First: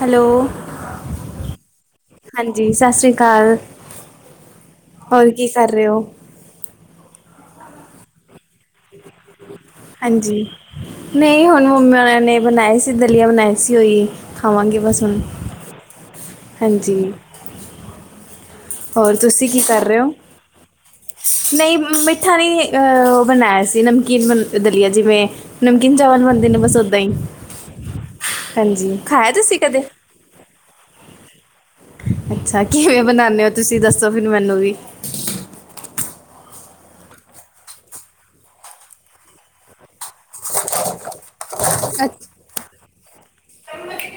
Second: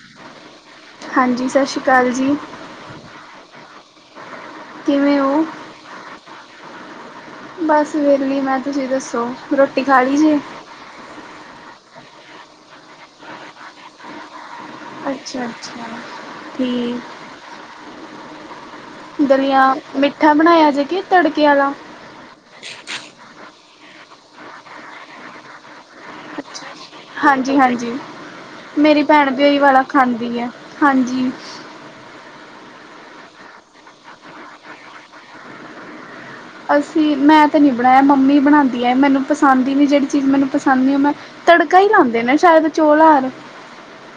Hello ਹਾਂਜੀ ਸਤਿ ਸ਼੍ਰੀ ਅਕਾਲ ਜੀ ਹਾਂਜੀ ਸਤਿ ਸ਼੍ਰੀ ਅਕਾਲ ਕਿਵੇਂ ਹੋਰ ਹੋ? ਕੀ ਕਰ ਰਹੇ ਹੋ ਬਸ ਵੇਹਲੀ ਮੈਂ, ਤੁਸੀਂ ਦੱਸੋ, ਰੋਟੀ ਖਾ ਲਈ ਜੇ ਹਾਂਜੀ ਨਹੀਂ ਹੁਣ ਮੰਮਾ ਨੇ ਬਣਾਏ ਸੀ, ਦਲੀਆ ਬਣਾਏ ਸੀ, ਉਹੀ ਖਾਵਾਂਗੇ। ਬਸ ਹੁਣ, ਅੱਛਾ ਅੱਛਾ। ਹਾਂਜੀ। ਠੀਕ ਹੋਰ ਤੁਸੀਂ ਕੀ ਦਲੀਆ ਕਰ ਰਹੇ ਹੋ, ਮਿੱਠਾ ਬਣਾਇਆ ਜੇ ਕਿ ਤੜਕੇ ਆਲਾ? ਨਹੀਂ ਮੱਮੀ ਮੀਠਾ ਨਹੀ, ਅਹ ਉਹ ਬਣਾਇਆ ਸੀ ਨਮਕੀਨ ਦਲੀਆ, ਜਿਵੇਂ ਨਮਕੀਨ ਚਾਵਲ ਬਣਦੇ ਨੇ ਬਸ ਓਦਾਂ ਹੀ ਹਾਂਜੀ, ਹਾਂਜੀ ਹਾਂਜੀ ਮੇਰੀ ਭੈਣ ਖਾਇਆ ਵੀ ਉਹੀ ਤੁਸੀਂ ਵਾਲਾ ਕਦੇ ਖਾਂਦੀ ਹੈ, ਹਾਂਜੀ। ਅੱਛਾ, ਕਿਵੇਂ ਬਣਾਉਦੇ ਹੋ ਤੁਸੀਂ ਦੱਸੋ, ਫਿਰ ਮੈਨੂੰ ਵੀ ਅਸੀਂ, ਮੈਂ ਤਾਂ ਨਹੀਂ ਬਣਾਇਆ ਮੰਮੀ ਬਣਾਉਂਦੀ ਹੈ, ਮੈਨੂੰ ਪਸੰਦ ਹੀ ਨਹੀਂ, ਜਿਹੜੀ ਚੀਜ਼ ਮੈਨੂੰ ਪਸੰਦ ਨਹੀਂ ਉਹ ਮੈਂ ਤੜਕਾ ਹੀ ਲਾਉਂਦੇ ਨੇ, ਸ਼ਾਇਦ ਚੋਲਾਂ ਆਰ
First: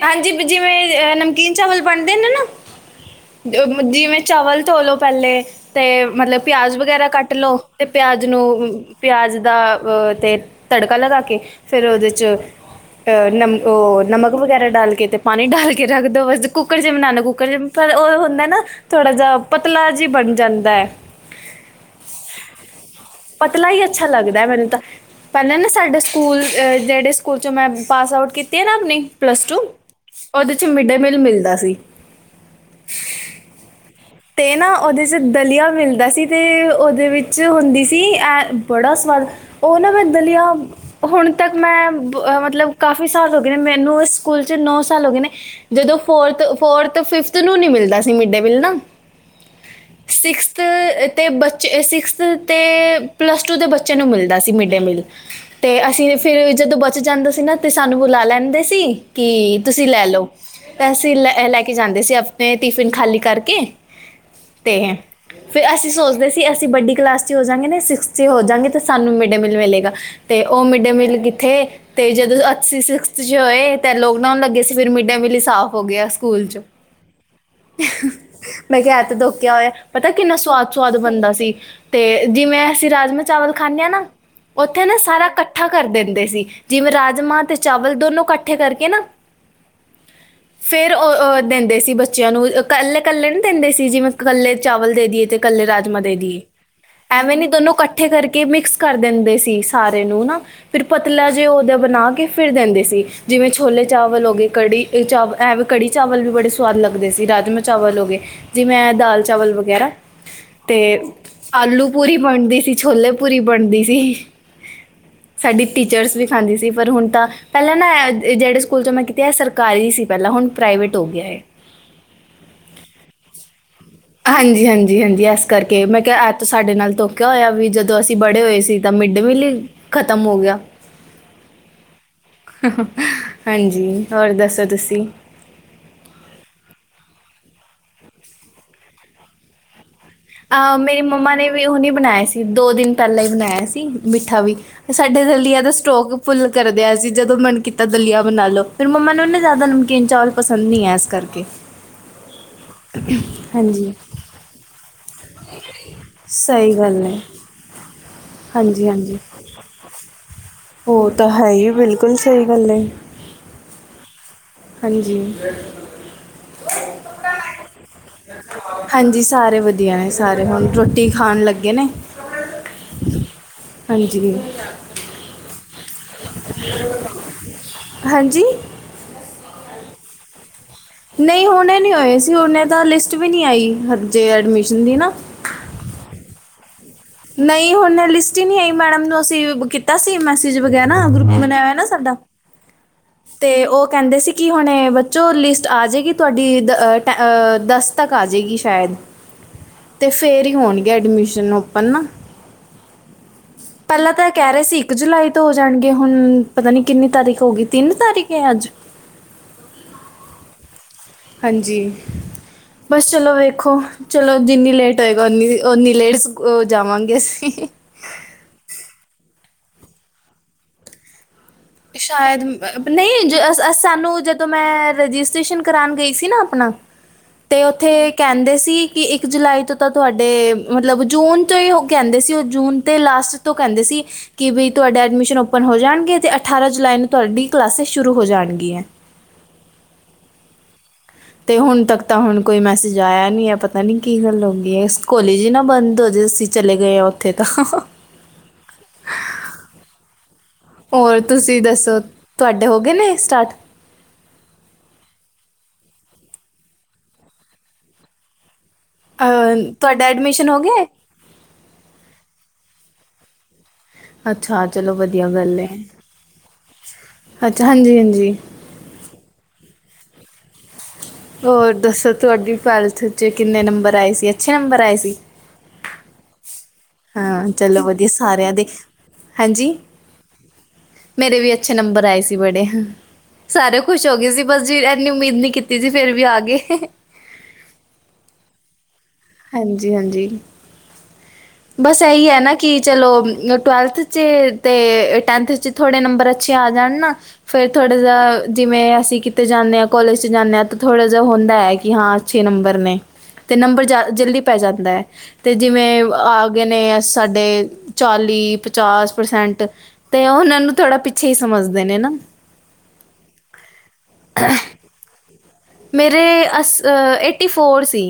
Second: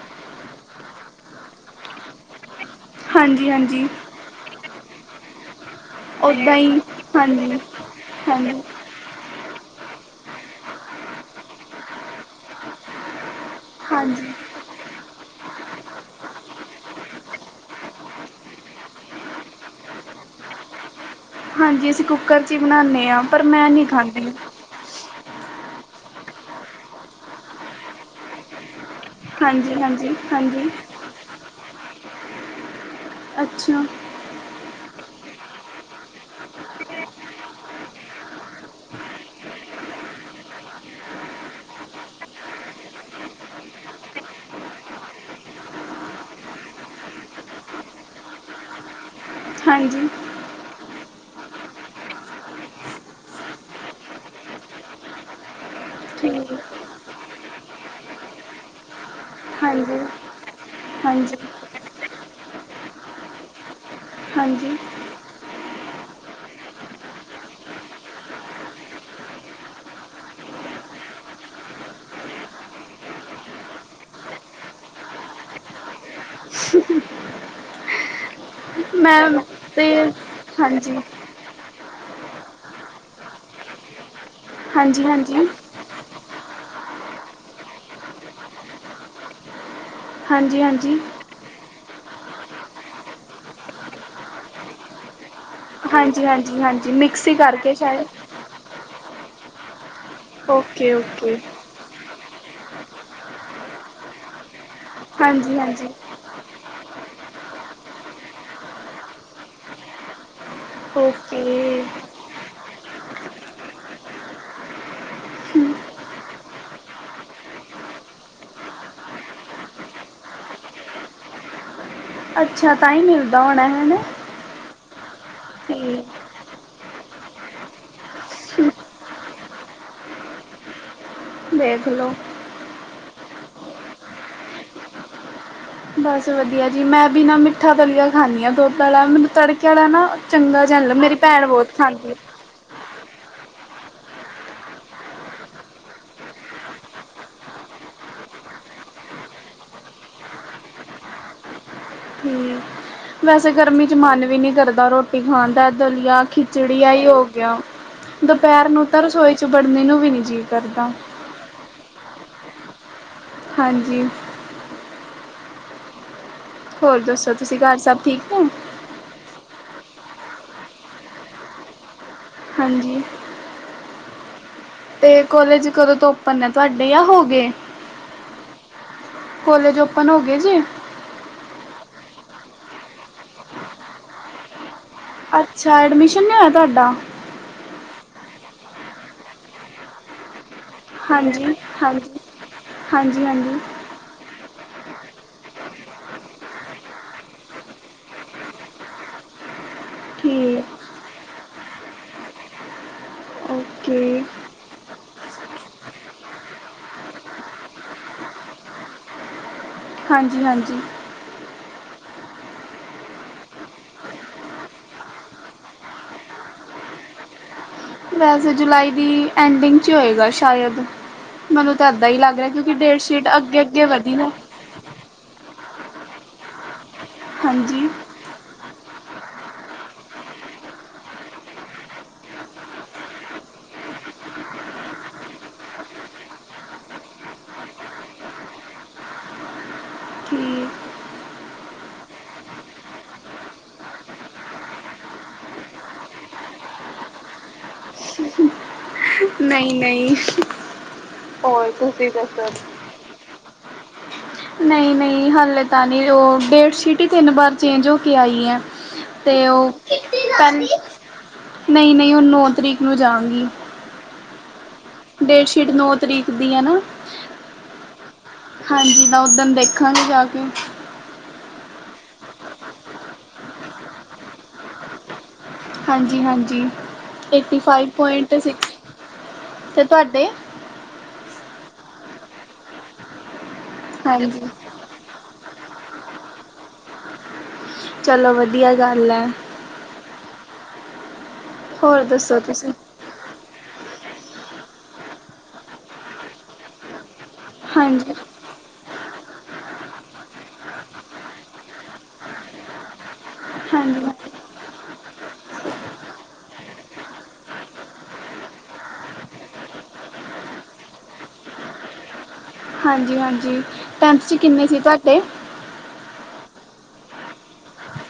ਹਾਂਜੀ, ਜਿਵੇਂ ਨਮਕੀਨ ਚਾਵਲ ਬਣਦੇ ਨੇ ਨਾ, ਹਾਂਜੀ ਹਾਂਜੀ ਜਿਵੇਂ ਚਾਵਲ ਧੋਲੋ ਪਹਿਲੇ, ਤੇ ਮਤਲਬ ਓਦਾਂ ਪਿਆਜ ਹੀ ਵਗੈਰਾ ਕੱਟ ਲੋੋ, ਹਾਂਜੀ ਤੇ ਪਿਆਜ ਨੂੰ ਹਾਂਜੀ ਪਿਆਜ਼ ਦਾ ਤੇ ਤੜਕਾ ਲਗਾ ਕੇ, ਫਿਰ ਉਹਦੇ 'ਚ ਨਮ ਔ ਹਾਂਜੀ। ਨਮਕ ਵਗੈਰਾ ਡਾਲ ਕੇ ਅਤੇ ਪਾਣੀ ਡਾਲ ਕੇ ਰੱਖ ਦਿਉ, ਬਸ ਕੁੱਕਰ 'ਚ ਬਣਾਉਾਨਣਾ ਕੁੱਕਰ 'ਚ ਪਰ ਉਹ ਹੁੰਦਾ ਨਾ ਥੋੜ੍ਹਾ ਜਿਹਾ ਪਤਲਾ ਜਹੀ ਬਣ ਜਾਂਦਾ ਹੈ। ਹਾਂਜੀ ਅਸੀਂ ਕੁੱਕਰ ਚ ਹੀ ਬਣਾਉਦੇ ਹਾਂ, ਪਰ ਪਤਲਾ ਮੈਂ ਹੀ ਨਹੀਂ ਅੱਛਾ ਖਾਂਦੀ। ਲੱਗਦਾ ਹੈ ਤਾਂ ਪਹਿਲਾਂ ਨਾ ਸਾਡੇ ਸਕੂਲ, ਜਿਹੜੇ ਸਕੂਲ 'ਚੋਂ ਮੈਂ ਪਾਸ ਆਊਟ ਕੀਤੀ ਹੈ ਨਾ ਆਪਣੀ ਪਲੱਸ ਟੂ, ਹਾਂਜੀ ਹਾਂਜੀ ਉਹਦੇ ਚ, ਹਾਂਜੀ ਮਿਡ ਡੇ ਮੀਲ ਮਿਲਦਾ ਸੀ। ਅੱਛਾ। ਤੇ ਨਾ ਉਹਦੇ 'ਚ ਦਲੀਆ ਮਿਲਦਾ ਸੀ, ਤੇ ਉਹਦੇ ਵਿੱਚ ਹੁੰਦੀ ਸੀ, ਐ ਬੜਾ ਸਵਾਦ ਉਹ ਨਾ ਪਿਰ ਦਲੀਆ ਹੁਣ ਤੱਕ ਮੈਂ, ਮਤਲਬ ਕਾਫੀ ਸਾਲ ਹੋ ਗਏ ਨੇ ਮੈਨੂੰ ਉਸ ਸਕੂਲ ਨੌ ਸਾਲ ਹੋ ਗਏ ਨੇ, ਜਦੋਂ ਫੋਰਥ ਫੋਰਥ ਫਿਫਥ ਨੂੰ ਨੀ ਮਿਲਦਾ ਸੀ, ਮਿਡ ਡੇ ਮੀਲ ਨਾ ਹਾਂਜੀ। ਸਿਕਸਥ ਅਤੇ ਬੱਚੇ, ਸਿਕਸਥ ਅਤੇ ਪਲੱਸ ਟੂ ਦੇ ਬੱਚਿਆਂ ਨੂੰ ਮਿਲਦਾ ਸੀ ਮਿਡ ਡੇ ਮੀਲ ਤੇ ਅਸੀਂ ਠੀਕ ਫਿਰ ਜਦੋਂ ਬਚ ਜਾਂਦਾ ਸੀ ਨਾ, ਤੇ ਸਾਨੂੰ ਬੁਲਾ ਲੈਂਦੇ ਸੀ। ਤੇ ਤੁਸੀਂ ਹਾਂਜੀ ਲੈ ਲਓ, ਅਸੀਂ ਹਾਂਜੀ ਲੈ ਲੈ ਕੇ ਜਾਂਦੇ ਸੀ ਆਪਣੇ ਟਿਫਿਨ ਖਾਲੀ ਕਰਕੇ ਹਾਂਜੀ। ਫਿਰ ਅਸੀਂ ਸੋਚਦੇ ਸੀ, ਅਸੀਂ ਵੱਡੀ ਕਲਾਸ ਚ ਹੋ ਜਾਂਗੇ, ਨਾ ਸਿਕਸ ਚ ਹੋ ਜਾਂਗੇ, ਤੇ ਸਾਨੂੰ ਮਿਡ ਡੇ ਮੀਲ ਮਿਲੇਗਾ। ਤੇ ਉਹ ਮਿਡ ਡੇ ਮੀਲ ਕਿੱਥੇ, ਤੇ ਜਦੋਂ ਅੱਸੀ ਸਿਕਸਥ ਚ ਹੋਏ ਤੇ ਲੋਕਡਾਊਨ ਲੱਗੇ ਸੀ, ਫਿਰ ਮਿਡ ਡੇ ਮੀਲ ਹੀ ਸਾਫ਼ ਹੋ ਗਿਆ ਸਕੂਲ ਚ ਮੈਂ ਕਿਹਾ ਤੇ ਧੋ ਖਿਆ ਹੋਇਆ, ਤੇ ਪਤਾ ਕਿੰਨਾ ਸਆਦ ਹਾਂਜੀ ਸੁਆਦ ਬਣਦਾ ਸੀ। ਤੇ ਜਿਵੇਂ ਅਸੀਂ ਰਾਜਮਾਂ ਚਾਵਲ ਖਾਂਦੇ ਹਾਂ, ਨਾ ਉੱਥੇ ਨਾ ਹਾਂਜੀ ਹਾਂਜੀ ਸਾਰਾ ਹਾਂਜੀ ਇਕੱਠਾ ਕਰ ਦਿੰਦੇ ਸੀ, ਜਿਵੇਂ ਰਾਜਮਾਂ ਤੇ ਚਾਵਲ ਦੋਨੋ ਇਕੱਠੇ ਕਰਕੇ ਨਾ ਫਿਰ ਹਾਂਜੀ ਔ ਹੋਰ ਦਿੰਦੇ ਸੀ ਬੱਚਿਆਂ ਨੂੰ ਇਕੱਲੇ, ਇਕੱਲੇ ਨੀ ਦਿੰਦੇ ਸੀ ਜਿਵੇਂ ਇਕੱਲੇ ਚਾਵਲ ਦੇ ਦੀਈਏ ਤੇ ਇਕੱਲੇ ਰਾਜਮਾ ਦੇ ਹਾਂਜੀ ਦੀਏ, ਹਾਂਜੀ ਹਾਂਜੀ ਮਿਕਸੀ ਐਵੇਂ ਨਹੀਂ ਦੋਨੋ ਕਰਕੇ ਸ਼ਾਇਦ ਇਕੱਠੇ ਕਰਕੇ ਕੇ ਮਿਕਸ ਕਰ ਦਿੰਦੇ ਸੀ ਸਾਰੇ ਨੂੰ ਨਾ, ਫਿਰ ਓਕੇ ਪਤਲਾ ਓਕੇ ਜੇ ਉਹਦਾ ਬਣਾ ਕੇ ਫਿਰ ਦਿੰਦੇ ਸੀ। ਜਿਵੇਂ ਛੋਲੇ ਚਾਵਲ ਹੋ ਗਏ, ਕੜੀ ਚਾਵ ਹਾਂਜੀ ਐਵੇਂ ਹਾਂਜੀ ਕੜੀ ਚਾਵਲ ਵੀ ਬੜੇ ਸਵਾਦ ਲੱਗਦੇ ਸੀ, ਰਾਜਮਾ ਚਾਵਲ ਹੋ ਗਏ, ਜਿਵੇਂ ਦਾਲ ਚਾਵਲ ਵਗੈਰਾ ਤੇ ਓਕੇ ਆਲੂ ਪੂਰੀ ਬਣਦੀ ਸੀ, ਛੋਲੇ ਪੂਰੀ ਬਣਦੀ ਸੀ। ਸਾਡੀ ਟੀਚਰਸ ਵੀ ਖਾਂਦੀ ਸੀ, ਪਰ ਹੁਣ ਤਾਂ, ਪਹਿਲਾਂ ਨਾ ਤੇ ਜਿਹੜੇ ਸਕੂਲ ਮੈਂ ਕੀਤੀ ਇਹ ਸਰਕਾਰੀ ਸੀ ਪਹਿਲਾਂ, ਹੁਣ ਪ੍ਰਾਈਵੇਟ ਹੋ ਗਿਆ ਇਹ ਅੱਛਾ, ਤਾਂ ਹੀ ਮਿਲਦਾ ਹੋਣਾ ਹੈਨਾ, ਹਾਂਜੀ, ਹਾਂਜੀ, ਹਾਂਜੀ ਇਸ ਕਰਕੇ, ਮੈਂ ਕਿਹਾ ਐਤ ਸਾਡੇ ਨਾਲ ਧੋਖਿਆ ਹੋਇਆ ਵੀ, ਜਦੋਂ ਅਸੀਂ ਬੜੇ ਹੋਏ ਸੀ। ਤਾ ਮਿਡ ਡੇ ਮੀਲ ਹੀ ਖ਼ਤਮ ਹੋ ਗਿਆ। ਦੇਖ ਲੋ ਹਾਂਜੀ, ਹੋਰ ਦੱਸੋ ਤੁਸੀਂ? ਬਸ ਵਧੀਆ ਜੀ। ਮੈਂ ਵੀ ਬਿਨਾ ਮਿੱਠਾ ਦਲੀਆ ਖਾਂਦੀ ਹਾਂ ਦੁਧ ਆਲਾ ਮੈਨੂੰ ਤੜਕੇਆ ਨਾ ਚੰਗਾ ਅਹ ਜਿਹਾ ਨੀ ਲੱਗਦਾ ਮੇਰੀ ਮੰਮਾ ਭੈਣ ਨੇ ਵੀ ਬਹੁਤ ਹੁਣ ਹੀ ਖਾਂਦੀ ਬਣਾਇਆ ਸੀ, ਦੋ ਦਿਨ ਪਹਿਲਾਂ ਹੀ ਬਣਾਇਆ ਸੀ, ਮਿੱਠਾ ਵੀ। ਸਾਡੇ ਦਲੀਆ ਦਾ ਸਟੋਕ ਫੁੱਲ ਕਰਦੇ ਆ ਅਸੀ। ਜਦੋਂ ਮਨ ਕੀਤਾ ਦਲੀਆ ਬਣਾ ਲਓ। ਫਿਰ ਮੰਮਾ ਨੂੰ ਨਾ ਜ਼ਿਆਦਾ ਨਮਕੀਨ ਚਾਵਲ ਪਸੰਦ ਨਹੀਂ ਹੈ ਇਸ ਕਰਕੇ। ਹਮਮ! ਵੈਸੇ ਗਰਮੀ ਹਾਂਜੀ ਚ ਮਨ ਵੀ ਨੀ ਕਰਦਾ ਰੋਟੀ- ਖਾਂਦਾ ਦਲੀਆ, ਸਹੀ ਖਿਚੜੀ ਗੱਲ ਏਹੀ ਹੈ ਹੋ ਗਿਆ। ਦੁਪਹਿਰ ਨੂੰ ਹਾਂਜੀ ਤਾਂ ਹਾਂਜੀ ਰਸੋਈ ਚ ਬੜਨ ਨੂੰ ਵੀ ਨਹੀਂ ਜੀ ਉਹ ਤਾਂ ਹੈ ਹੀ ਹੈ। ਬਿਲਕੁਲ ਸਹੀ ਗੱਲ ਹੈ। ਹਾਂਜੀ ਹਾਂਜੀ ਹੋਰ ਦੱਸੋ ਤੁਸੀਂ ਘਰ ਸਭ ਠੀਕ ਹੈ? ਹਾਂਜੀ, ਸਾਰੇ ਵਧੀਆ ਨੇ ਸਾਰੇ, ਹੁਣ ਰੋਟੀ ਖਾਣ ਲੱਗੇ ਨੇ। ਹਾਂਜੀ ਹਾਂਜੀ ਤੇ ਕੋਲੇਜ ਕਦੋਂ ਤੋਂ ਓਪਨ ਹੈ ਤੁਹਾਡੇ, ਜਾਂ ਹੋ ਗਏ? ਹਾਂਜੀ ਕੋਲੇਜ ਓਪਨ ਹੋ ਗਏ ਜੇ? ਨਹੀਂ ਹੁਣੇ ਨਹੀਂ ਹੋਏ ਸੀ। ਹੁਣੇ ਤਾਂ ਲਿਸਟ ਵੀ ਨਹੀਂ ਆਈ ਹਜੇ ਐਡਮਿਸ਼ਨ ਦੀ ਨਾ ਅੱਛਾ! ਐਡਮਿਸ਼ਨ ਨਹੀਂ ਹੋਇਆ ਤੁਹਾਡਾ? ਨਹੀਂ ਹੁਣ ਲਿਸਟ ਹੀ ਨਹੀਂ ਆਈ ਮੈਡਮ ਨੂੰ ਅਸੀਂ ਕੀਤਾ ਸੀ ਮੈਸੇਜ ਵਗੈਰਾ ਗਰੁੱਪ ਹਾਂਜੀ ਬਣਿਆ ਹੋਇਆ ਨਾ ਹਾਂਜੀ ਸਾਡਾ। ਹਾਂਜੀ ਹਾਂਜੀ ਤੇ ਉਹ ਉਹ ਕਹਿੰਦੇ ਸੀ ਕਿ ਹੁਣੇ ਬੱਚੋ ਲਿਸਟ ਆ ਜਾਵੇਗੀ ਤੁਹਾਡੀ ਦ ਟੈ ਦਸ ਤੱਕ ਆ ਜਾਵੇਗੀ ਸ਼ਾਇਦ ਤੇ ਫੇਰ ਹੀ ਠੀਕ ਹੋਣਗੇ ਐਡਮਿਸ਼ਨ ਓਪਨ ਨਾ ਪਹਿਲਾਂ ਓਕੇ ਤਾਂ ਕਹਿ ਰਹੇ ਸੀ ਇੱਕ ਜੁਲਾਈ ਤੋਂ ਹੋ ਜਾਣਗੇ ਹੁਣ ਪਤਾ ਨੀ ਕਿੰਨੀ ਤਾਰੀਖ ਹੋ ਗਈ ਤਿੰਨ ਤਾਰੀਖ ਹੈ ਅੱਜ? ਹਾਂਜੀ- ਹਾਂਜੀ। ਹਾਂਜੀ, ਬਸ ਚਲੋ ਵੇਖੋ। ਚਲੋ ਜਿੰਨੀ ਲੇਟ ਹੋਏਗਾ ਉਓਨੀ ਉਓਨੀ ਲੇਟ ਜਾਵਾਂਗੇ ਅਸੀਂ। ਵੈਸੇ ਜੁਲਾਈ ਦੀ ਐਂਡਿੰਗ ਚ ਹੋਏਗਾ ਸ਼ਾਇਦ। ਮੈਨੂੰ ਤਾਂ ਇੱਦਾਂ ਹੀ ਲੱਗ ਸ਼ਾਇਦ ਰਿਹਾ ਕਿਉਂਕਿ ਅਮ, ਡੇਟਸ਼ੀਟ ਨਹੀਂ ਜ- ਅਸ- ਅੱਗੇ ਅਸ- -ਅੱਗੇ ਵਧੀ ਸਾਨੂੰ ਨਾ ਜਦੋਂ ਮੈਂ ਰਜਿਸਟ੍ਰੇਸ਼ਨ ਕਰਉਣ ਗਈ ਸੀ ਨਾ ਆਪਣਾ, ਤੇ ਹਾਂਜੀ ਉੱਥੇ ਕਹਿੰਦੇ ਸੀ ਕਿ ਇੱਕ ਜੁਲਾਈ ਤੋਂ ਤਾਂ ਤੁਹਾਡੇ, ਮਤਲਬ ਜੂਨ ਤੋਂ ਹੀ ਉਹ ਕਹਿੰਦੇ ਸੀ ਉਹ ਜੂਨ ਦੇ ਲਾਸਟ ਤੋਂ ਕਹਿੰਦੇ ਸੀ ਕਿ ਬਈ ਤੁਹਾਡਾ ਐਡਮਿਸ਼ਨ ਓਪਨ ਹੋ ਜਾਣਗੇ ਤੇ ਅਠਾਰਾਂ ਜੁਲਾਈ ਨੂੰ ਤੁਹਾਡੀ ਕਲਾਸਿਸ ਸ਼ੁਰੂ ਹੋ ਜਾਣੀਆਂ। ਠੀਕ ਤੇ ਹੁਣ ਤੱਕ ਤਾਂ ਹੁਣ ਕੋਈ ਮੈਸੇਜ ਆਇਆ ਨੀ ਹੈ ਪਤਾ ਨੀ ਕੀ ਗੱਲ ਹੋ ਗਈ ਹੈ ਕੋਲੇਜ ਹੀ ਨਾ ਬੰਦ ਹੋ ਜਾ ਚਲੇ ਗਏ ਆ ਉੱਥੇ ਤਾਂ ਨਹੀਂ -ਨਹੀਂ। ਹੋਰ ਤੁਸੀਂ ਦੱਸੋ? ਤੁਹਾਡੇ ਹੋ ਗਏ ਨੇ ਸਟਾਟ? ਨਹੀਂ -ਨਹੀਂ, ਹੱਲੇ ਤਾਂ ਨਹੀਂ। ਉਹ ਡੇਟ ਸ਼ੀਟ ਹੀ ਤਿੰਨ ਵਾਰ ਚੇਂਜ ਹੋ ਕੇ ਆਈ ਹੈ। ਤੇ ਉਹ ਅਹ, ਤੁਹਾਡਾ ਐਡਮਿਸ਼ਨ ਕ ਹੋ ਗਿਆ ਹੈ? ਨਹੀਂ- ਨਹੀਂ, ਉਹ ਨੌ ਤਰੀਕ ਨੂੰ ਜਾਵਗੀ। ਅੱਛਾ! ਚਲੋ ਵਧੀਆ ਗੱਲ ਹੈ। ਨੌ ਤਰੀਕ ਦੀ ਹੈ ਨਾ ਅੱਛਾ, ਹਾਂਜੀ -ਹਾਂਜੀ। ਹਾਂਜੀ ਤਾਂ ਓਦਣ ਦੇਖਾਂਗੇ ਜਾ ਕੇ। ਹੋਰ ਦੱਸੋ ਤੁਹਾਡੀ ਟਵੈਲਥ 'ਚ ਕਿੰਨੇ ਨੰਬਰ ਆਏ ਸੀ? ਅੱਛੇ ਨੰਬਰ ਆਏ ਸੀ? ਹਾਂਜੀ -ਹਾਂਜੀ। ਹਾਂ, ਏਟੀ ਚਲੋ ਫਾਈਵ ਵਧੀਆ ਪੁਆਇੰਟ ਸਾਰਿਆਂ ਸਿਕਸ ਦੇ, ਹਾਂਜੀ! ਤੇ ਤੁਹਾਡੇ ਮੇਰੇ ਵੀ ਅੱਛੇ ਨੰਬਰ ਆਏ ਸੀ ਬੜੇ। ਸਾਰੇ ਖੁਸ਼ ਹੋ ਗਏ ਸੀ ਹਾਂਜੀ ਬਸ ਜੀ ਇਨੀ ਉਮੀਦ ਨਹੀਂ ਕੀਤੀ ਸੀ ਫੇਰ ਵੀ ਆ ਗਏ। ਚਲੋ ਵਧੀਆ ਗੱਲ ਹੈ। ਹਾਂਜੀ ਹਾਂਜੀ ਬਸ ਹੋਰ ਇਹੀ ਦੱਸੋ ਹੈ। ਨਾ ਤੁਸੀਂ ਕਿ ਚਲੋ ਟਵੈਲਥ ਤੇ ਟੈਂਨਥ ਚ ਥੋੜੇ ਨੰਬਰ ਅੱਛੇ ਆ ਜਾਣ ਨਾ ਫਿਰ ਥੋੜਾ ਹਾਂਜੀ ਜਿ ਜਿਵੇਂ ਅਸੀਂ ਕਿਤੇ ਜਾਂਦੇ ਹਾਂ ਕੋਲੇਜ ਚ ਜਾਂਦੇ ਹਾਂ। ਤਾਂ ਥੋੜ੍ਹਾ ਜਿਹਾ ਹੁੰਦਾ ਹੈ ਕਿ ਹਾਂ ਅੱਛੇ ਨੰਬਰ ਨੇ। ਤੇ ਨੰਬਰ ਹਾਂਜੀ ਜਲਦੀ ਪੈ ਜਾਂਦਾ ਹੈ। ਅਤੇ ਜਿਵੇਂ ਆ ਗਏ ਨੇ ਸਾਡੇ ਚਾਲੀ- ਪਚਾਸ ਪ੍ਰਸੈਂਟ ਤੇ ਉਹ ਉਹਨਾਂ ਨੂੰ ਥੋੜ੍ਹਾ ਪਿੱਛੇ ਹੀ ਸਮਝਦੇ ਨੇ ਨਾ। ਹਾਂਜੀ ਹਾਂਜੀ। ਟੈਂਥ 'ਚ ਕਿੰਨੇ ਸੀ ਤੁਹਾਡੇ ਮੇਰੇ ਅਸ ਏਟੀ ਫੋਰ ਸੀ।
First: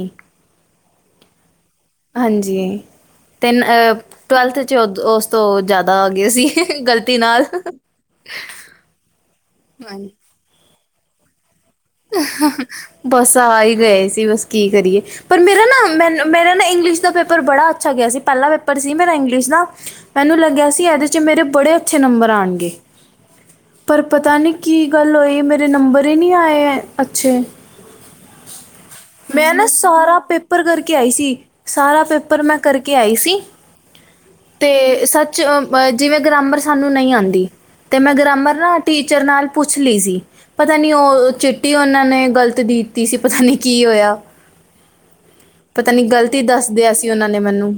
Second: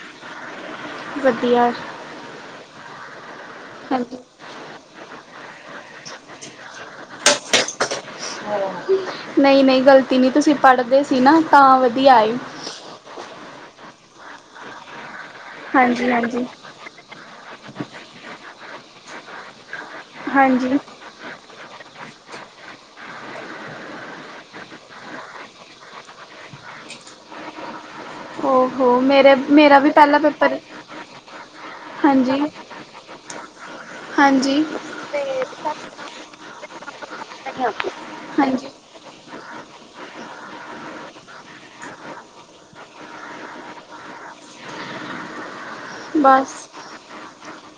ਵਧੀਆ ਹਾਂਜੀ ਤਨ ਹਾਂਜੀ ਟਵੈਲਥ ਉਸ ਤੋਂ ਜਿਆਦਾ ਆ ਗਏ ਸੀ ਗ਼ਲਤੀ ਨਾਲ। ਨਹੀਂ-ਨਹੀਂ ਹਾਂਜੀ ਗ਼ਲਤੀ ਨਹੀਂ। ਤੁਸੀਂ ਪੜ੍ਹਦੇ ਸੀ ਨਾ ਤਾਂ ਵਧੀਆ। ਆਏ ਬਸ ਆ ਹੀ ਗਏ ਸੀ, ਬਸ ਕੀ ਕਰੀਏ ਪਰ ਮੇਰਾ ਨਾ। ਹਾਂਜੀ ਮੈਨੂੰ ਹਾਂਜੀ ਮੇਰਾ ਨਾ ਇੰਗਲਿਸ਼ ਦਾ ਪੇਪਰ ਬੜਾ ਅੱਛਾ ਗਿਆ ਸੀ। ਪਹਿਲਾ ਪੇਪਰ ਸੀ ਮੇਰਾ ਇੰਗਲਿਸ਼ ਦਾ ਮੈਨੂੰ ਲੱਗਿਆ ਹਾਂਜੀ ਸੀ। ਇਹਦੇ ਚ ਮੇਰੇ ਬੜੇ ਅੱਛੇ ਨੰਬਰ ਆਉਣਗੇ। ਪਰ ਪਤਾ ਨਹੀਂ ਕੀ ਗੱਲ ਹੋਈ, ਮੇਰੇ ਨੰਬਰ ਨਹੀਂ ਆਏ। ਅੱਛਾ ਓਹੋ ਮੇਰੇ ਮੈਂ ਨਾ ਮੇਰਾ ਵੀ ਸਾਰਾ ਪਹਿਲਾ ਪੇਪਰ ਕਰਕੇ ਆਈ ਸੀ। ਸਾਰਾ ਹਾਂਜੀ ਪੇਪਰ ਮੈਂ ਕਰਕੇ ਆਈ ਸੀ। ਹਾਂਜੀ ਤੇ ਸੱਚ ਜਿਵੇਂ ਗ੍ਰਮਰ ਸਾਨੂੰ ਨਹੀਂ ਆਉਂਦੀ। ਤੇ ਮੈਂ ਗਰਾਮਰ ਹਾਂਜੀ ਨਾ ਟੀਚਰ ਨਾਲ ਪੁੱਛ ਲਈ ਸੀ। ਪਤਾ ਨੀ ਉਹ ਚਿੱ ਰਟੀ ਉਹਨਾਂ ਨੇ ਗ਼ਲਤ ਦੇ ਤੀ ਸੀ। ਪਤਾ ਨੀ ਕੀ ਹੋਇਆ। ਪਤਾ ਨੀ ਗ਼ਲਤੀ ਬਸ ਦੱਸ ਦਿਆਂ ਸੀ। ਉਹਨਾਂ ਨੇ ਮੈਨੂੰ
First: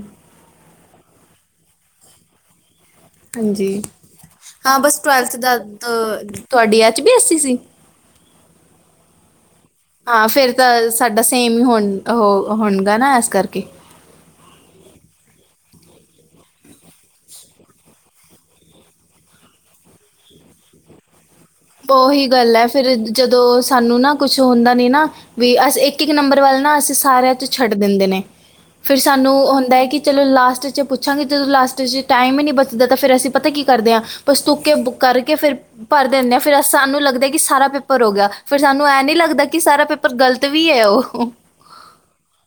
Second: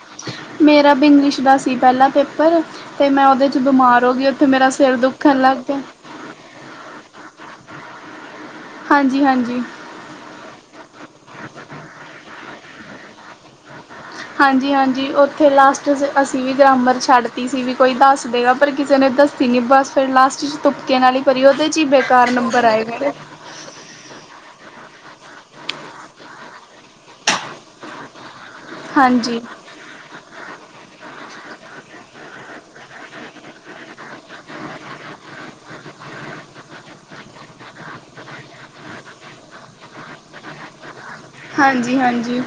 ਮੇਰਾ ਵੀ ਇੰਗਲਿਸ਼ ਦਾ ਸੀ ਪਹਿਲਾ ਪੇਪਰ ਤੇ ਮੈਂ ਉਹਦੇ ਚ ਹਾਂਜੀ ਬਿਮਾਰ ਹੋ ਗਈ। ਉੱਥੇ ਮੇਰਾ ਹਾਂ ਸਿਰ ਬਸ ਦੁੱਖਣ ਦਾ ਲੱਗ ਪਿਆ। ਤ- ਤੁਹਾਡੀ ਅੱਚ-ਬੀ- ਐਸੀ-ਸੀ। ਹਾਂਜੀ ਹਾਂਜੀ ਹਾਂ ਫੇਰ ਤਾਂ ਸਾਡਾ ਸੇਮ ਹੀ ਹੋਣ-ਹੋਣਗਾ ਨਾ ਇਸ ਕਰਕੇ ਹਾਂਜੀ ਹਾਂਜੀ। ਉੱਥੇ ਲਾਸਟ ਅਸੀਂ ਵੀ ਗਰਾਮਰ ਛੱਡ ਤ ਸੀ‌ ਵੀ ਕੋਈ ਦੱਸ ਦੇਗਾ, ਪਰ ਕਿਸੇ ਨੇ ਦੱਸ ਅਤੇ ਬਸ ਫਿਰ ਲਾਸਟ 'ਚ ਤੁੁਪਕੇ ਨਾਲ ਕਰੀ। ਉਹਦੇ 'ਚ ਹੀ ਉਹੀ ਬੇਕਾਰ ਗੱਲ ਹੈ। ਨੰਬਰ ਆਏ ਫਿਰ ਮੇਰੇ ਜਦੋਂ ਸਾਨੂੰ ਨਾ ਕੁਛ ਹੁੰਦਾ ਨੀ ਨਾ। ਵੀ ਅਸੀ ਇੱਕ-ਇੱਕ ਨੰਬਰ ਵੱਲ ਨਾ ਅਸੀਂ ਸਾਰਿਆਂ ਚ ਛੱਡ ਦਿੰਦੇ ਨੇ, ਫੇਰ ਸਾਨੂੰ ਹਾਂਜੀ ਹੁੰਦਾ ਹੈ। ਕੀ ਚਲੋ ਲਾਸਟ 'ਚ ਪੁੱਛਾਂਗੇ। ਜਦੋਂ ਲਾਸਟ 'ਚ ਟਾਈਮ ਹੀ ਨਹੀਂ ਬਚਦਾ। ਤਾਂ ਫਿਰ ਅਸੀਂ ਪਤਾ ਕੀ ਕਰਦੇ ਹਾਂ ਬਸ ਤੂਕੇ ਕਰਕੇ ਫਿਰ ਭਰ ਦਿੰਦੇ ਆ। ਫਿਰ ਸਾਨੂੰ ਲੱਗਦਾ ਕਿ ਸਾਰਾ ਪੇਪਰ ਹੋ ਗਿਆ। ਫੇਰ ਸਾਨੂੰ ਇਹ ਨੀ ਲੱਗਦਾ ਕਿ, ਸਾਰਾ ਪੇਪਰ ਗ਼ਲਤ ਵੀ ਹੋਇਆ ਏ। ਹਾਂਜੀ ਹਾਂਜੀ।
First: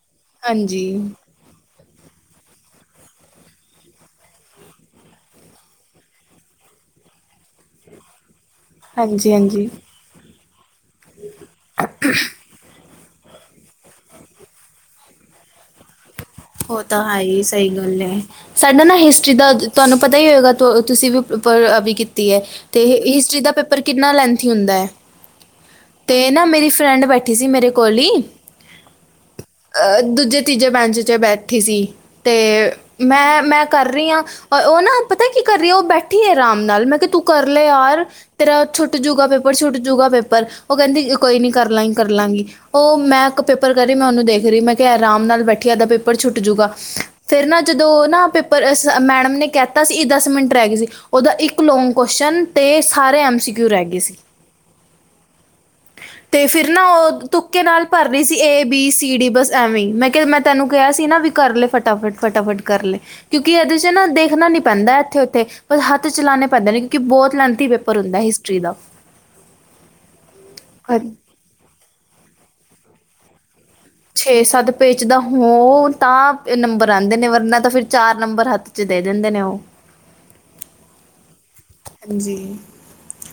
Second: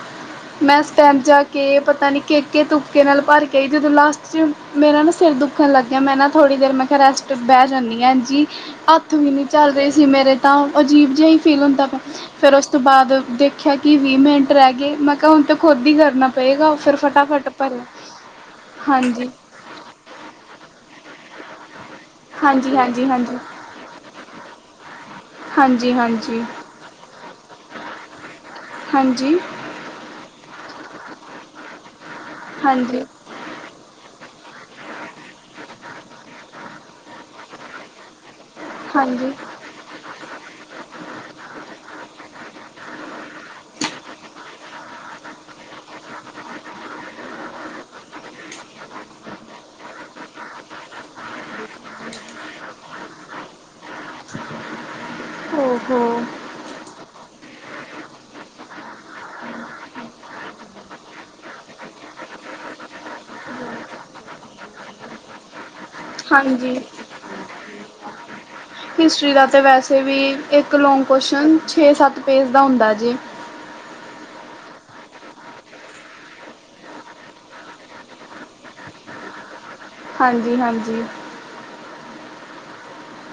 ਬਸ ਪੁਹੰਚਾ ਕੇ ਪਤਾ ਨੀ ਕੇਕੇ ਤੁਕੇ ਨਾਲ ਭਰ ਕੇ ਆਈ ਜਦੋਂ ਲਾਸਟ ਚ, ਮੇਰਾ ਨਾ ਸਿਰ ਦੁੱਖਣ ਲੱਗ ਗਿਆ। ਮੈਂ ਨਾ ਥੋੜ੍ਹੀ ਦੇਰ ਮੈਂ ਰੈਸਟ ਬਹਿ ਜਾਂਦੀ ਹਾਂ। ਜੀ ਹੱਥ ਵੀ ਹਾਂਜੀ ਨਹੀਂ ਹਾਂਜੀ ਚੱਲ ਰਹੇ ਸੀ ਮੇਰੇ ਤਾਂ। ਅਜੀਬ ਜੀ ਹੀ ਫੀਲਗ ਹੁੰਦਾ ਪ, ਫਿਰ ਉਸ ਤੋਂ ਬਾਅਦ ਦੇਖ ਦੇਖਿਆ ਕਿ ਵੀਹ ਮਿੰਟ ਰਹਿ ਗਏ, ਮੈਂ ਕਿਹਾ ਹੁਣ ਤੇ ਖੁਦ ਹੀ ਕਰਨਾ ਪਏਗਾ ਹੋ ਫਿਰ ਤਾਂ ਹੈ ਹੀ, ਫਟਾਫਟ ਸਹੀ ਭਰਿਆ ਗੱਲ ਏ, ਸਾਡਾ ਨਾ ਹਾਂਜੀ ਹਿਸਟਰੀ ਦਾ ਤੁਹਾਨੂੰ ਪਤਾ ਹੀ ਹੋਏਗਾ, ਤੁਸੀਂ ਪੜ੍ਹਾਈ ਵੀ ਕੀਤੀ ਹੈ। ਹਾਂਜੀ ਤੇ ਹਾਂਜੀ ਹਾਂਜੀ ਹਿਸਟਰੀ ਦਾ ਪੇਪਰ ਕਿੰਨਾ ਲੈਂਥੀ ਹੁੰਦਾ ਹੈ। ਹਾਂਜੀ ਤੇ ਹਾਂਜੀ ਨਾ ਮੇਰੀ ਫਰੈਂਡ ਬੈਠੀ ਸੀ। ਮੇਰੇ ਕੋਲ ਹੀ ਹਾਂਜੀ ਦੂਜੇ-ਤੀਜੇ ਬੈਂਚ 'ਚ ਬੈਠੀ ਸੀ, ਅਤੇ ਹਾਂਜੀ ਮੈਂ-ਮੈਂ ਕਰ ਰਹੀ ਹਾਂ। ਆ ਉਹ ਨਾ ਪਤਾ ਕੀ ਕਰ ਰੀ, ਉਹ ਬੈਠੀ ਆ ਆਰਾਮ ਨਾਲ। ਮੈਂ ਕਿਹਾ ਤੂੰ ਕਰ ਲੈ ਯਾਰ ਤੇਰਾ ਛੁੱਟ ਜੂਗਾ ਹਾਂਜੀ ਪੇਪਰ, ਛੁੱਟ ਜੂਗਾ ਪੇਪਰ, ਉਹ ਕਹਿੰਦੀ ਕੋਈ ਨੀ ਕਰ ਲਾਂਗੀ, ਕਰ ਲਾਂਗੀ ਉਹ ਮੈਂ ਇੱਕ ਪੇਪਰ ਕਹਿ ਰਹੀ। ਮੈਂ ਉਹਨੂੰ ਦੇਖ ਰਹੀ, ਮੈਂ ਕਿਹਾ ਆਰਾਮ ਨਾਲ ਬਠੀ ਇਹਦਾ ਪੇਪਰ ਛੁੱਟ ਜੂਗਾ। ਫੇਰ ਨਾ, ਜਦੋਂ ਨਾ ਪੇਪਰ ਮੈਡਮ ਨੇ ਕਹਿਤਾ ਸੀ। ਇਹ ਦਸ ਮਿੰਟ ਰਹਿ ਗਏ ਸੀ। ਉਹਦਾ ਇੱਕ ਲੌਂਗ ਕੁਅਸ਼ਚਨ, ਤੇ ਸਾਰੇ ਐਮ ਸੀ ਕਿਊ ਰਹਿ ਗਏ ਸੀ। ਹੋ- ਹੋ ਤੇ ਫਿਰ ਨਾ ਉਹ ਤੁੱਕੇ ਨਾਲ ਭਰ ਰਹੀ ਸੀ, ਏ, ਬੀ, ਸੀ, ਡੀ, ਬਸ ਐਵੇ ਹੀ ਮੈਂ ਕਿਹਾ ਮੈਂ ਤੈਨੂੰ ਕਿਆ ਸੀ ਨਾ ਵੀ ਕਰ ਲੇ, ਫਟਾਫਟ- ਫਟਾਫਟ ਕਰ ਲੇ, ਕਿਉਂਕਿ ਇਹਦੇ ਚ ਨਾ ਦੇਖਣਾ ਨੀ ਪੈਂਦਾ ਇੱਥੇ ਉੱਥੇ ਬ ਹੱਥ ਚਲਾਉ ਪੈਂਦਾ ਹਾਂਜੀ ਨੇ। ਕਿਉਂਕਿ ਬਹੁਤ ਲੈਂਥੀ ਪੇਪਰ ਹੁੰਦਾ ਹਿਸਟਰੀ ਦਾ। ਹਿਸਟਰੀ ਦਾ ਤਾਂ ਵੈਸੇ ਵੀ, ਇੱਕ ਲੌਂਗ ਕੁਅਸ਼ਚਨ ਛੇ ਸੱਤ ਪੇਜ ਦਾ ਹੁੰਦਾ ਜੀ। ਛੇ ਸੱਤ ਪੇਚ ਦਾ ਹੋ ਤਾਂ ਨੰਬਰ ਆਂਦੇ ਨੇ, ਵਰਨਾ ਤਾਂ ਫਿਰ ਚਾਰ ਨੰਬਰ ਹੱਥ ਚ ਦੇ ਦਿੰਦੇ ਨੇ ਉਹ। ਹਾਂਜੀ- ਹਾਂਜੀ। ਹਾਂਜੀ,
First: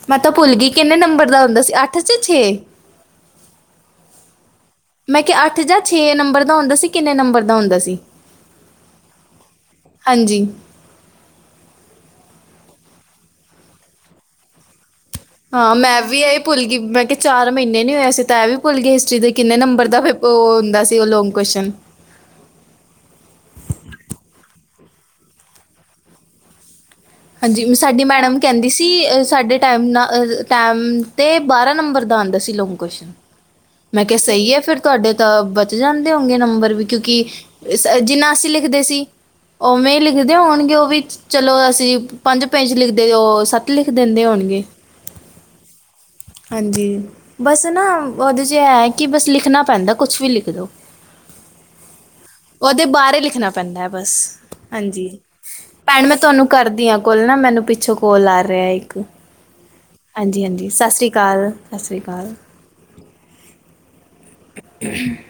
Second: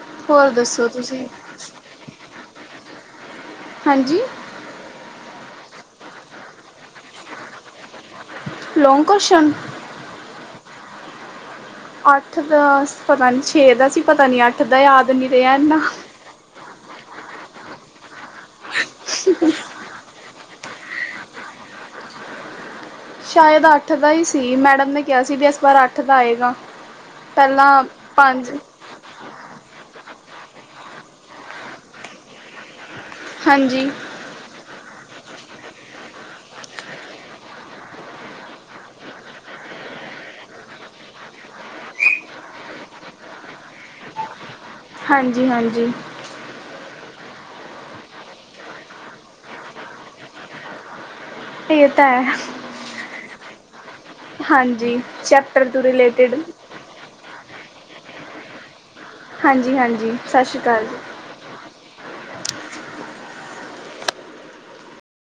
ਮੈਂ ਤਾਂ ਹੋਰ ਭੁੱਲ ਗਈ, ਦੱਸੋ ਕਿੰਨੇ ਤੁਸੀਂ ਨੰਬਰ ਦਾ ਹੁੰਦਾ ਸੀ, ਅੱਠ ਚ ਛੇ ਹਾਂਜੀ, ਮੈਂ ਕਿਹਾ ਅੱਠ ਜਾਂ ਛੇ ਨੰਬਰ ਦਾ ਹੁੰਦਾ ਸੀ, ਕਿੰਨੇ ਨੰਬਰ ਦਾ ਹੁੰਦਾ ਸੀ। ਲੌਂਗ ਕੁਅਸ਼ਚਨ ਹਾਂਜੀ, ਅੱਠ ਦਾ, ਪਤਾ ਨੀ ਛੇ ਦਾ ਸੀ, ਪਤਾ ਨੀ ਅੱਠ ਦਾ ਯਾਦ ਨਹੀਂ ਰੇ ਹਾਂ, ਮੈਂ ਵੀ ਇਹ ਭੁੱਲ ਗੀ, ਮੈਂ ਕਿਹਾ ਚਾਰ ਮਹੀਨੇ ਨੀ ਹੋਏ, ਅਸੀ ਤਾਂ ਇਹ ਵੀ ਭੁੱਲਗੇ, ਹਿਸਟਰੀ ਦੇ ਕਿੰਨੇ ਨੰਬਰ ਦਾ ਉਹ ਹੁੰਦਾ ਸੀ ਉਹ ਲੌਂਗ ਕੁਅਸ਼ਚਨ। ਸ਼ਾਇਦ ਅੱਠ ਦਾ ਹੀ ਸੀ, ਮੈਡਮ ਨੇ ਕਿਹਾ ਸੀ ਵੀ ਇਸ ਵਾਰ ਅੱਠ ਦਾ ਆਏਗਾ। ਹਾਂਜੀ, ਪਹਿਲਾਂ ਸਾਡੀ ਮੈਡਮ ਪੰਜ ਕਹਿੰਦੀ ਸੀ ਕਹਿੰਦੀ ਅ ਸਾਡੇ ਟੈਮ ਨਾਲ ਟੈਮ ਤੇ ਬਾਰਾਂ ਨੰਬਰ ਦਾ ਆਂਦਾ ਸੀ, ਲੌਂਗ ਕੁਅਸ਼ਚਨ। ਹਾਂਜੀ, ਮੈਂ ਕਿਹਾ ਸਹੀ ਐ, ਫਿਰ ਤੁਹਾਡੇ ਤਾਂ ਬਚ ਜਾਂਦੇ ਹੋਂਗੇ ਨੰਬਰ ਵੀ, ਕਿਉਂਕਿ ਜਿੰਨਾ ਅਸੀਂ ਲਿਖਦੇ ਸੀ, ਉਵੇਂ ਹੀ ਲਿਖਦੇ ਹੋਣਗੇ ਉਹ ਵੀ, ਚਲੋ ਅਸੀਂ ਪੰਜ ਪੇਜ ਲਿਖਦੇ ਓ, ਉਹ ਸੱਤ ਲਿਖ ਦਿੰਦੇ ਹੋਣਗੇ। ਹਾਂਜੀ-ਹਾਂਜੀ। ਹਾਂਜੀ, ਬਸ ਨਾ ਉਹਦੇ ਚ ਐਹ ਕਿ ਬਸ ਲਿਖਣਾ ਪੈਂਦਾ, ਕੁਛ ਵੀ ਲਿਖ ਦੋ। [unintelligible] ਇਹ ਤਾਂ ਐ। ਉਹਦੇ ਬਾਰੇ ਲਿਖਣਾ ਪੈਂਦਾ ਐ ਬਸ, ਹਾਂਜੀ ਚੈਪਟਰ ਤੋਂ ਭੈਣ ਮੈਂ ਰਿਲੇਟਿਡ ਤੁਹਾਨੂੰ ਕਰਦੀ ਆਂ ਕੋਲ ਨਾ ਮੈਨੂੰ ਪਿੱਛੋਂ ਕੋਲ ਆ ਰਿਹਾ ਇੱਕ, ਹਾਂਜੀ ਹਾਂਜੀ- ਸਤਿ ਸ਼੍ਰੀ ਹਾਂਜੀ ਅਕਾਲ ਜੀ ਸਸ ਰੀ ਕਾਲ, ਸਸ ਰੀ ਕਾਲ। [unintelligible]